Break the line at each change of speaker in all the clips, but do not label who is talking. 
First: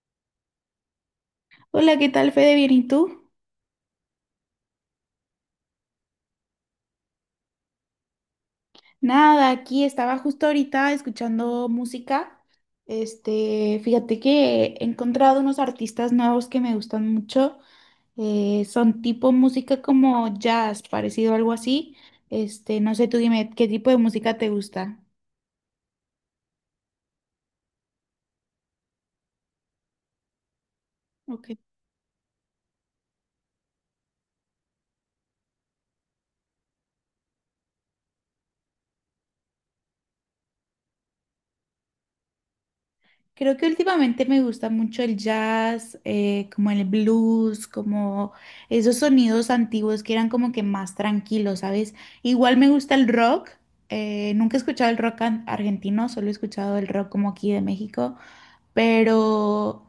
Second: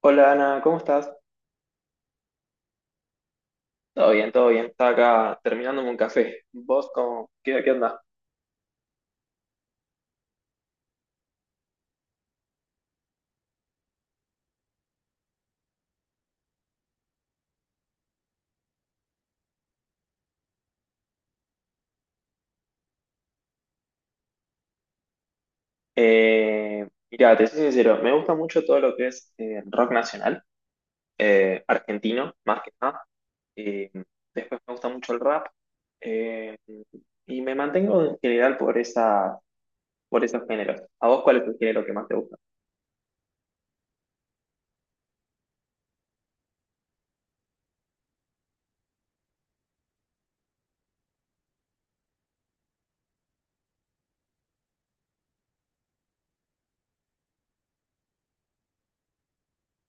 Hola, Ana, ¿cómo estás?
Hola, ¿qué tal, Fede? Bien, ¿y tú?
Todo bien, todo bien. Estaba acá terminándome un café. ¿Vos cómo? ¿Qué onda?
Nada, aquí estaba justo ahorita escuchando música. Este, fíjate que he encontrado unos artistas nuevos que me gustan mucho. Son tipo música como jazz, parecido a algo así. Este, no sé, tú dime, ¿qué tipo de música te gusta?
Eh, Mirá, te soy sincero, me gusta mucho todo lo que es rock nacional,
Ok.
argentino, más que nada. Eh, Después me gusta mucho el rap. eh, y me mantengo en general por por esos géneros. ¿A vos cuál es el género que más te gusta?
Creo que últimamente me gusta mucho el jazz, como el blues, como esos sonidos antiguos que eran como que más tranquilos, ¿sabes? Igual me gusta el rock. Nunca he escuchado el argentino, solo he escuchado el rock como aquí de México, pero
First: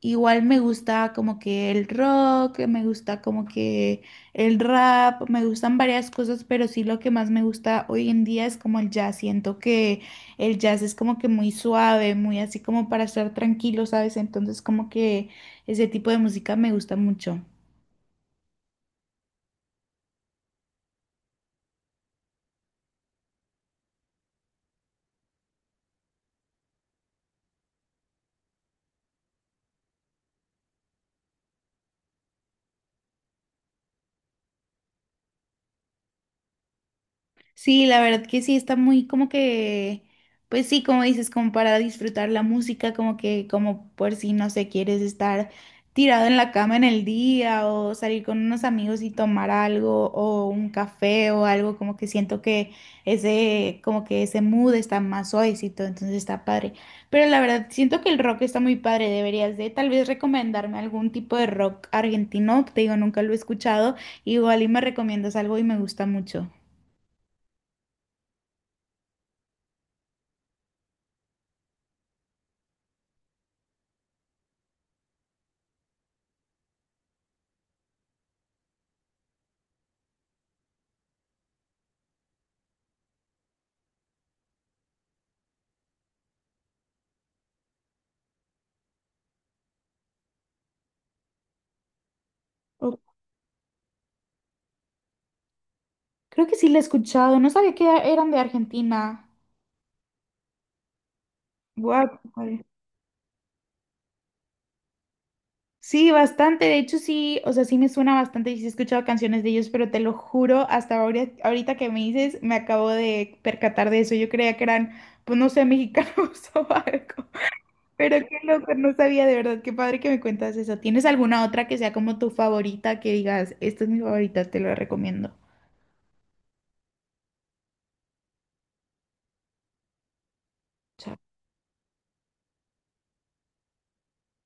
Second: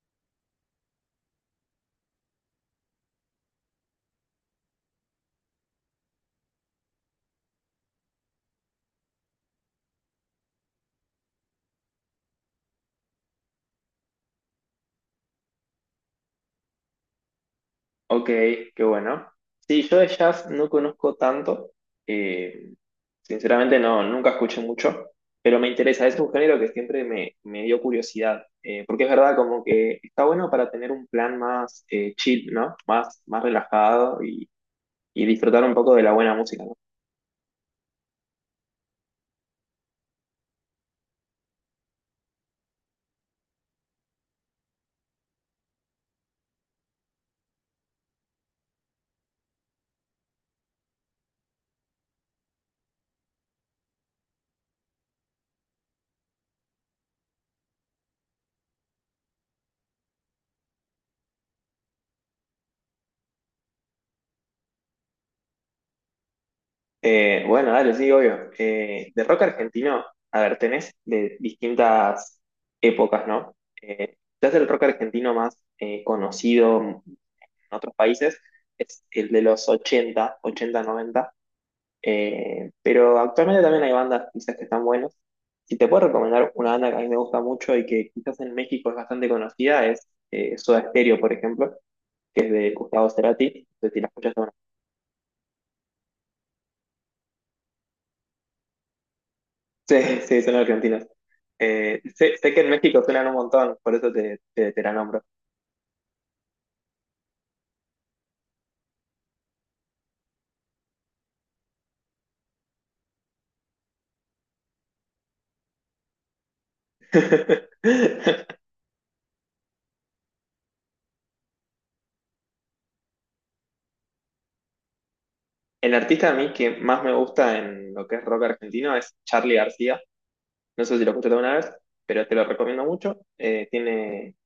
igual me gusta como que el rock, me gusta como que el rap, me gustan varias cosas, pero sí lo que más me gusta hoy en día es como el jazz. Siento que el jazz es como que muy suave, muy así como para estar tranquilo, ¿sabes? Entonces como que ese tipo de música me gusta mucho.
Ok, qué bueno. Sí, yo de jazz no conozco tanto. eh, Sinceramente no, nunca escuché mucho, pero me interesa, es un género que siempre me dio curiosidad, porque es verdad como que está bueno para tener un plan más chill, ¿no? Más relajado y disfrutar un poco de la buena música, ¿no?
Sí, la verdad que sí, está muy como que, pues sí, como dices, como para disfrutar la música, como que, como por si, no sé, quieres estar tirado en la cama en el día o salir con unos amigos y tomar algo o un café o algo, como que siento que ese, como que ese mood está más suavecito, entonces está padre. Pero la verdad, siento que el rock está muy padre, deberías de tal vez recomendarme algún tipo de rock argentino, te digo, nunca lo he escuchado, igual y me recomiendas algo y me gusta mucho.
Bueno, dale, sí, obvio. De rock argentino, a ver, tenés de distintas épocas, ¿no? Quizás el rock argentino más conocido en otros países es el de los ochenta, noventa. Pero actualmente también hay bandas quizás que están buenas. Si te puedo recomendar una banda que a mí me gusta mucho y que quizás en México es bastante conocida, es Soda Stereo, por ejemplo, que es de Gustavo Cerati. No sé si la escuchas o no.
Creo que sí la he escuchado, no sabía que eran de Argentina.
Sí, sí, son argentinos.
Guau, qué
Sé que
padre.
en México suenan un montón, por eso te la nombro.
Sí, bastante, de hecho sí, o sea, sí me suena bastante y sí he escuchado canciones de ellos, pero te lo juro, hasta ahorita, que me dices, me acabo de percatar de eso. Yo creía que eran, pues no sé, mexicanos o algo. Pero qué loco, no sabía de verdad, qué padre que me cuentas eso. ¿Tienes alguna otra que sea como tu favorita que digas, esta es mi favorita, te la recomiendo?
El artista a mí que más me gusta en lo que es rock argentino es Charly García. No sé si lo
Cha-
escuchaste alguna vez, pero te lo recomiendo mucho. Eh, tiene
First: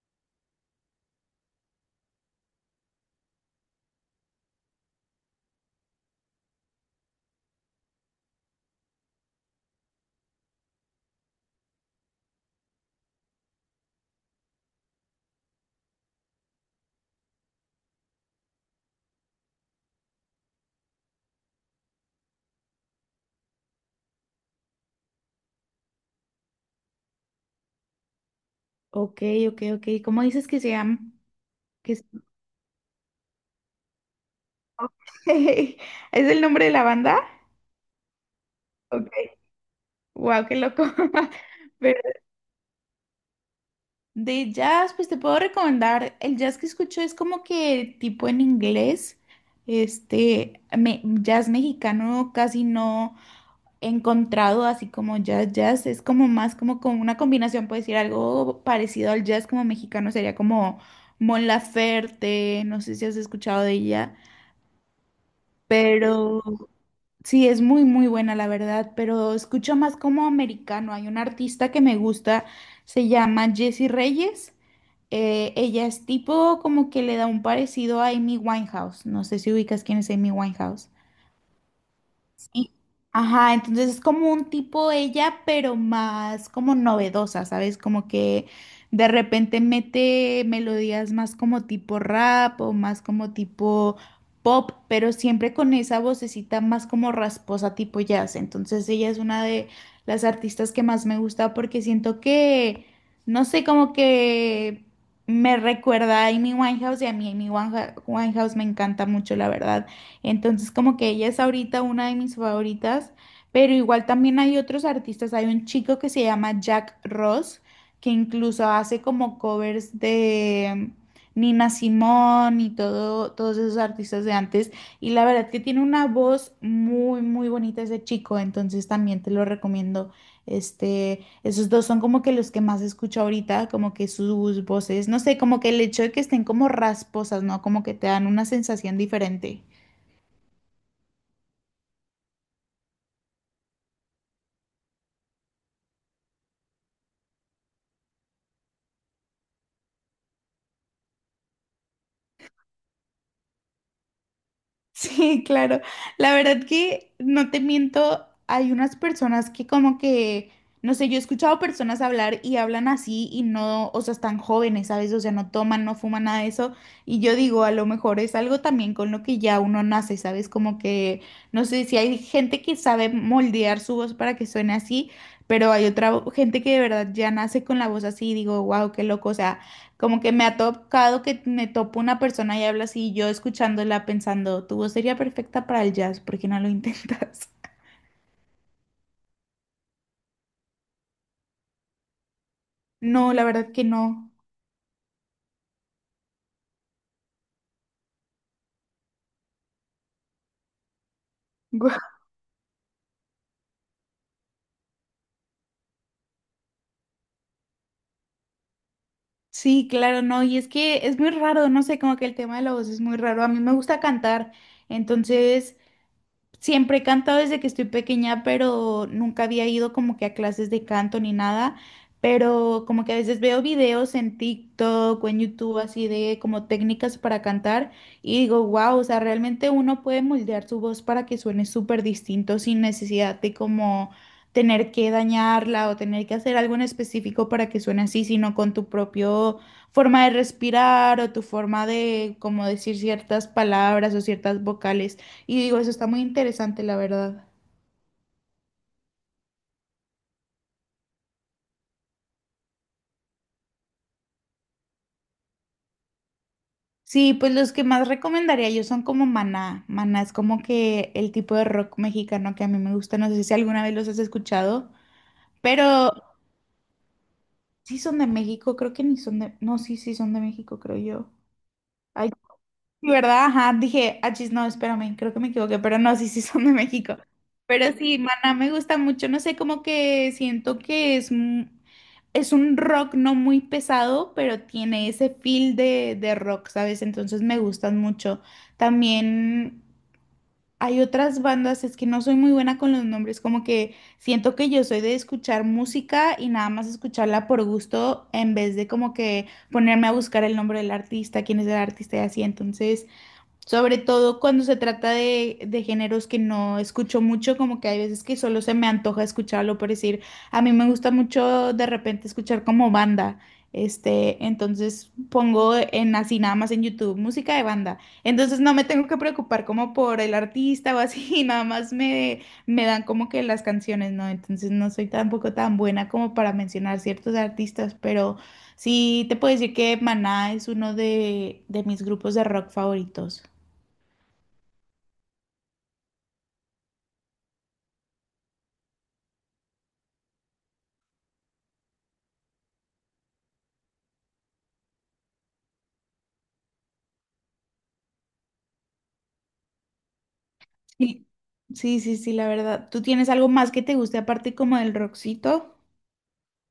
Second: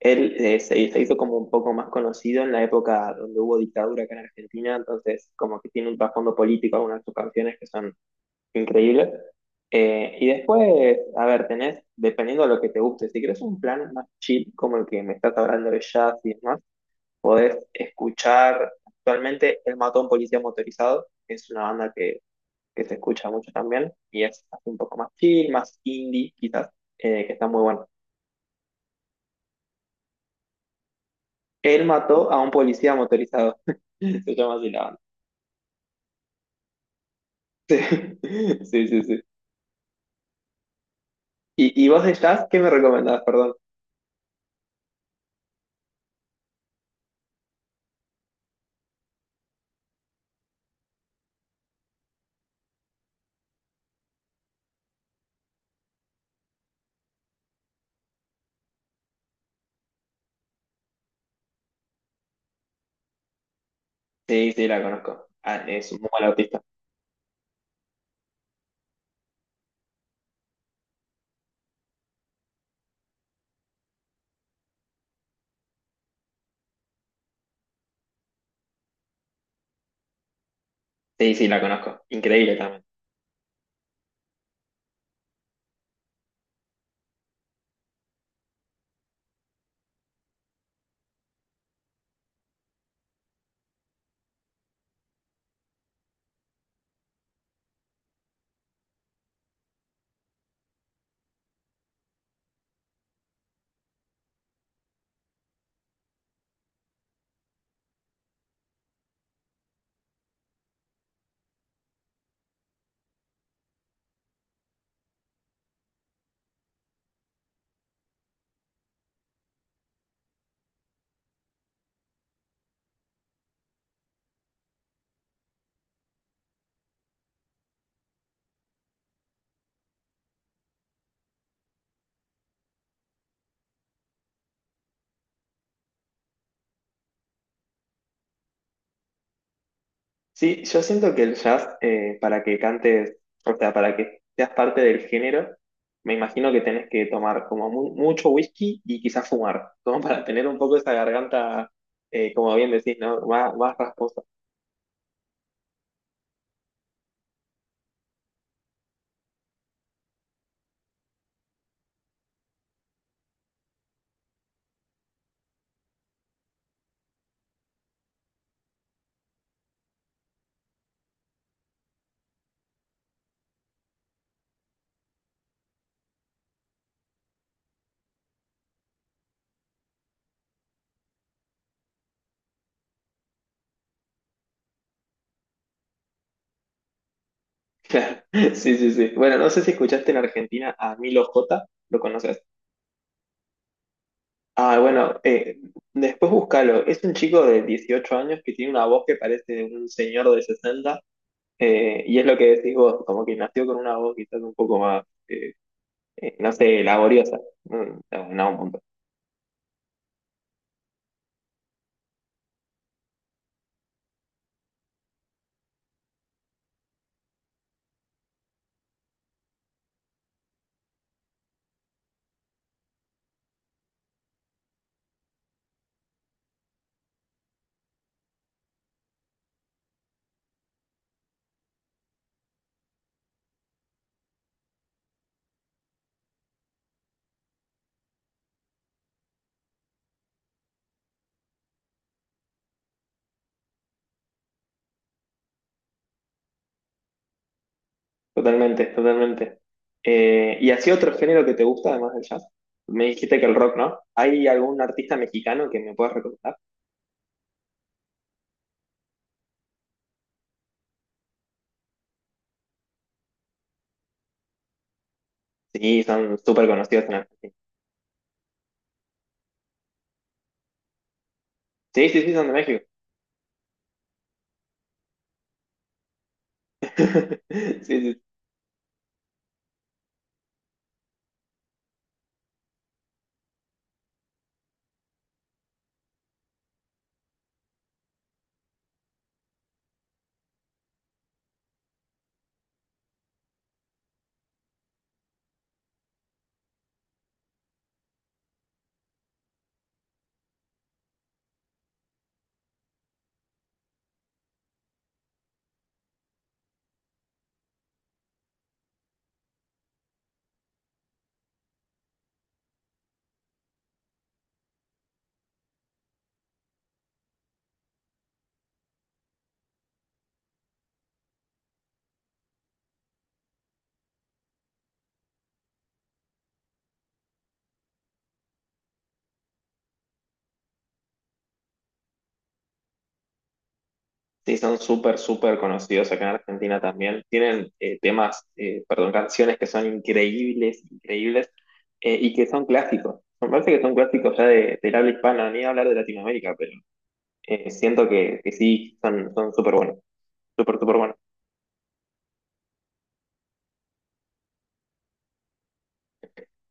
Él eh, se, Se hizo como un poco más conocido en la época donde hubo dictadura acá en Argentina, entonces como que tiene un trasfondo político algunas de sus canciones que son increíbles. Y después, a ver, tenés, dependiendo de lo que te guste, si querés un plan más chill como el que me estás hablando de jazz y demás, podés escuchar actualmente El Mató a un Policía Motorizado, que es una banda que se escucha mucho también, y es así un poco más chill, más indie quizás, que está muy bueno.
Ok, ok. ¿Cómo dices que se llama?
Él
Que es-
mató a un policía motorizado. Se llama así la banda.
¿Es el nombre de la banda?
Sí, sí, sí, sí.
Ok. Wow, qué loco.
¿Y
Pero
vos de jazz, qué me recomendás? Perdón.
de jazz, pues te puedo recomendar. El jazz que escucho es como que tipo en inglés. Este, jazz mexicano casi no he encontrado así como jazz, jazz. Es como más como, con una combinación, puedes decir algo parecido al jazz como mexicano. Sería como Mon Laferte, no sé si has escuchado de ella,
Sí, sí, la conozco. Ah, es un muy mal
pero...
artista.
Sí, es muy, muy buena, la verdad, pero escucho más como americano. Hay una artista que me gusta, se llama Jessie Reyes. Ella es tipo como que le da un parecido a Amy Winehouse. No sé si ubicas quién es Amy Winehouse.
Sí, sí, la conozco. Increíble
Y-
también.
Ajá, entonces es como un tipo ella, pero más como novedosa, ¿sabes? Como que de repente mete melodías más como tipo rap o más como tipo pop, pero siempre con esa vocecita más como rasposa tipo jazz. Entonces ella es una de las artistas que más me gusta porque siento que, no sé, como que me recuerda a Amy Winehouse y a mí Amy Winehouse me encanta mucho, la verdad. Entonces, como que ella es ahorita una de mis favoritas, pero igual también hay otros artistas. Hay un chico que se llama Jack Ross, que incluso hace como covers de Nina Simone y todo, todos esos artistas de antes. Y la verdad que tiene una voz muy, muy bonita ese chico, entonces también te lo recomiendo. Este, esos dos son como que los que más escucho ahorita, como que sus voces, no sé, como que el hecho de que estén como rasposas, ¿no? Como que te dan una sensación diferente.
Sí, yo siento que el jazz, para que cantes, o sea, para que seas parte del género, me imagino que tenés que tomar como mucho whisky y quizás fumar, como para tener un poco esa garganta, como bien decís, ¿no? Más rasposa.
Sí, claro. La verdad que no te miento, hay unas personas que como que, no sé, yo he escuchado personas hablar y hablan así y no, o sea, están jóvenes, ¿sabes? O sea, no toman, no fuman nada de eso. Y yo digo, a lo mejor es algo también con lo que ya uno nace, ¿sabes? Como que, no sé, si hay gente que sabe moldear su voz para que suene así, pero hay otra gente que de verdad ya nace con la voz así y digo, wow, qué loco. O sea, como que me ha tocado que me topo una persona y habla así, y yo escuchándola pensando, tu voz sería perfecta para el jazz, ¿por qué no lo intentas?
Claro. Sí, sí, sí. Bueno, no sé si escuchaste en Argentina a Milo J, ¿lo conoces?
No, la verdad que no.
Ah, bueno, después búscalo. Es un chico de 18 años que tiene una voz que parece un señor de 60,
Guau.
y es lo que decís vos, como que nació con una voz quizás un poco más, no sé, laboriosa. No, no, un punto.
Sí, claro, no, y es que es muy raro, no sé, como que el tema de la voz es muy raro. A mí me gusta cantar, entonces siempre he cantado desde que estoy pequeña, pero nunca había ido como que a clases de canto ni nada. Pero como que a veces veo videos en TikTok o en YouTube así de como técnicas para cantar y digo, wow, o sea, realmente uno puede moldear su voz para que suene súper distinto sin necesidad de como tener que dañarla o tener que hacer algo en específico para que suene así, sino con tu propio forma de respirar o tu forma de como decir ciertas palabras o ciertas vocales. Y digo, eso está muy interesante, la verdad.
Totalmente, totalmente. ¿Y así otro género que te gusta además del jazz? Me dijiste que el rock, ¿no? ¿Hay algún artista mexicano que me puedas recomendar?
Sí, pues los que más recomendaría yo son como Maná. Maná es como que el tipo de rock mexicano que a mí me gusta. No sé si alguna vez los has escuchado,
Sí,
pero
son súper conocidos en Argentina.
sí son de México, creo que ni son de... No, sí, sí son de México, creo yo.
Sí, sí,
Ay,
sí, son de México.
sí, ¿verdad? Ajá, dije, achis, no, espérame, creo que me equivoqué, pero no, sí, sí son de México.
Sí,
Pero sí,
sí,
Maná me gusta mucho, no sé, como que siento que es, es un rock no muy pesado, pero tiene ese feel de rock, ¿sabes? Entonces me gustan mucho. También hay otras bandas, es que no soy muy buena con los nombres, como que siento que yo soy de escuchar música y nada más escucharla por gusto en vez de como que ponerme a buscar el nombre del artista, quién es el artista y así, entonces... Sobre todo cuando se trata de géneros que no escucho mucho, como que hay veces que solo se me antoja escucharlo, por decir, a mí me gusta mucho de repente escuchar como banda, este, entonces pongo en así nada más en YouTube música de banda, entonces no me tengo que preocupar como por el artista o así, nada más me dan como que las canciones, ¿no? Entonces no soy tampoco tan buena como para mencionar ciertos artistas, pero sí te puedo decir que Maná es uno de mis grupos de rock favoritos.
sí, son súper, súper conocidos acá en Argentina también. Tienen perdón, canciones que son increíbles, increíbles, y que son clásicos. Me parece que son clásicos ya del habla hispana, ni hablar de Latinoamérica, pero siento que sí, son, son súper buenos, súper, súper buenos.
Sí, sí, la verdad. ¿Tú tienes algo más que te guste aparte como del rockcito?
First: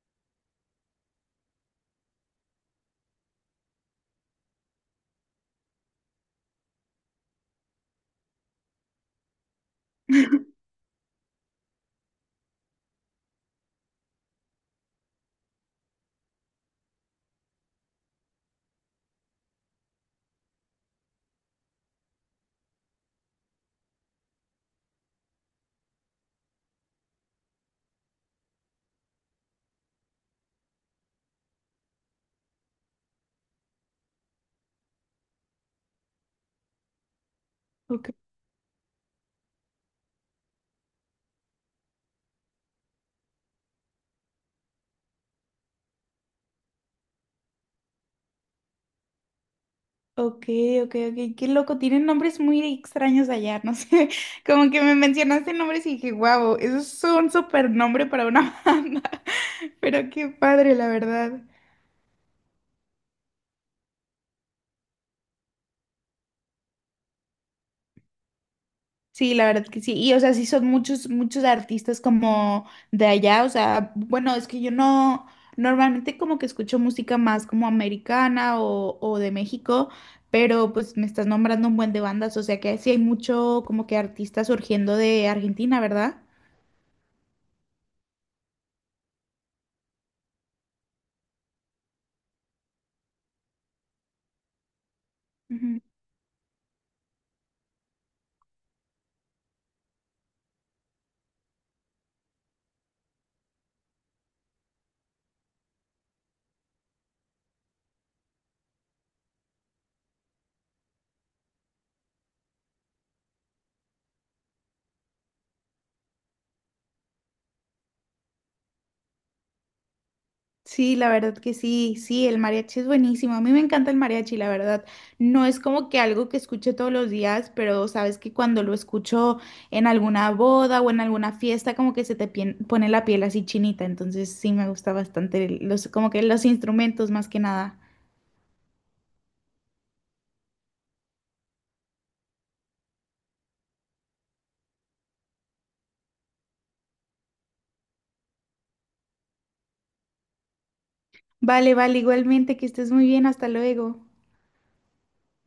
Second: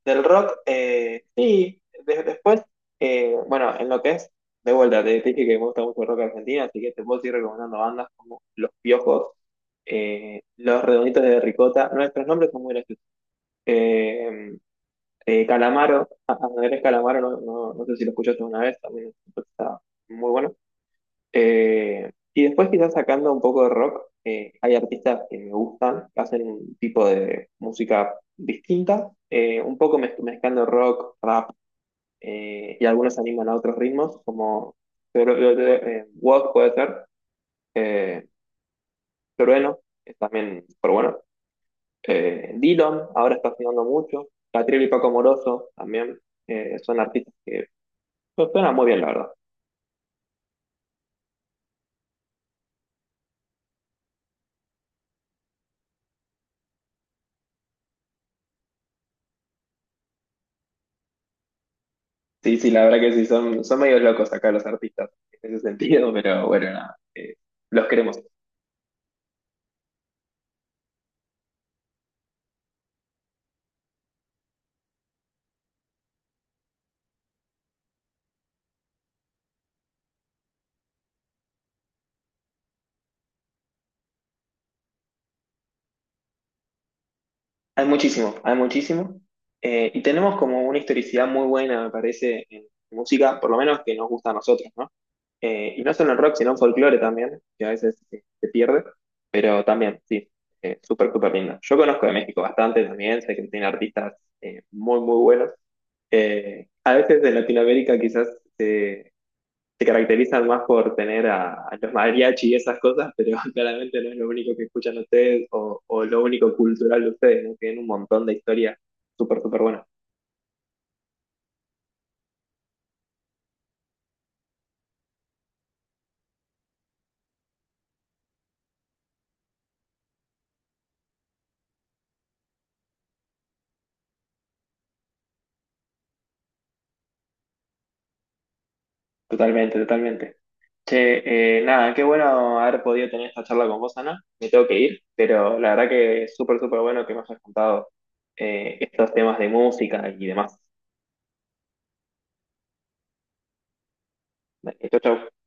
Del rock, sí, después, bueno, en lo que es, de vuelta, te dije que me gusta mucho el rock argentino, así que te puedo seguir recomendando bandas como Los Piojos, Los Redonditos de Ricota, nuestros nombres son muy graciosos. Eh, Andrés Calamaro, no sé si lo escuchaste una vez, también está muy bueno. Y después quizás sacando un poco de rock, hay artistas que me gustan, que hacen un tipo de música distinta, un poco mezclando rock, rap, y algunos animan a otros ritmos, como Walk puede ser,
Ok,
eh, Trueno, es también, pero bueno, Dylan, ahora está sonando mucho, Catriel y Paco Moroso también, son artistas que pues, suenan muy bien, la verdad.
ok, ok, qué loco. Tienen nombres muy extraños allá, no sé. Como que me mencionaste nombres y dije, wow, eso es un super nombre para una banda. Pero qué padre, la verdad.
Sí, sí, la verdad que sí, son, son medio locos acá los artistas en ese sentido, pero bueno, nada, los queremos.
Sí, la verdad que sí. Y o sea, sí son muchos, muchos artistas como de allá. O sea, bueno, es que yo no, normalmente como que escucho música más como americana o de México, pero pues me estás nombrando un buen de bandas. O sea que sí hay mucho como que artistas surgiendo de Argentina, ¿verdad?
Hay muchísimo, hay muchísimo. Y tenemos como una historicidad muy buena, me parece, en música, por lo menos que nos gusta a nosotros, ¿no?
Ujú.
Y no solo en rock, sino en folclore también, que a veces se pierde, pero también, sí, súper, súper lindo. Yo conozco de México bastante también, sé que tiene artistas muy, muy buenos. A veces en Latinoamérica quizás se caracterizan más por tener a los mariachi y esas cosas, pero claramente no es lo único que escuchan ustedes o lo único cultural de ustedes, ¿no? Tienen un montón de historias súper, súper buenas.
Sí, la verdad que sí, sí, el mariachi es buenísimo. A mí me encanta el mariachi, la verdad. No es como que algo que escuche todos los días, pero sabes que cuando lo escucho en alguna boda o en alguna fiesta, como que se te pone la piel así chinita. Entonces sí me gusta bastante los, como que los instrumentos más que nada.
Totalmente, totalmente. Che, nada, qué bueno haber podido tener esta charla con vos, Ana. Me tengo que ir, pero la verdad que es súper, súper bueno que me hayas contado estos temas de música y demás.
Vale, vale, igualmente, que estés muy bien, hasta luego.
Chau, chau.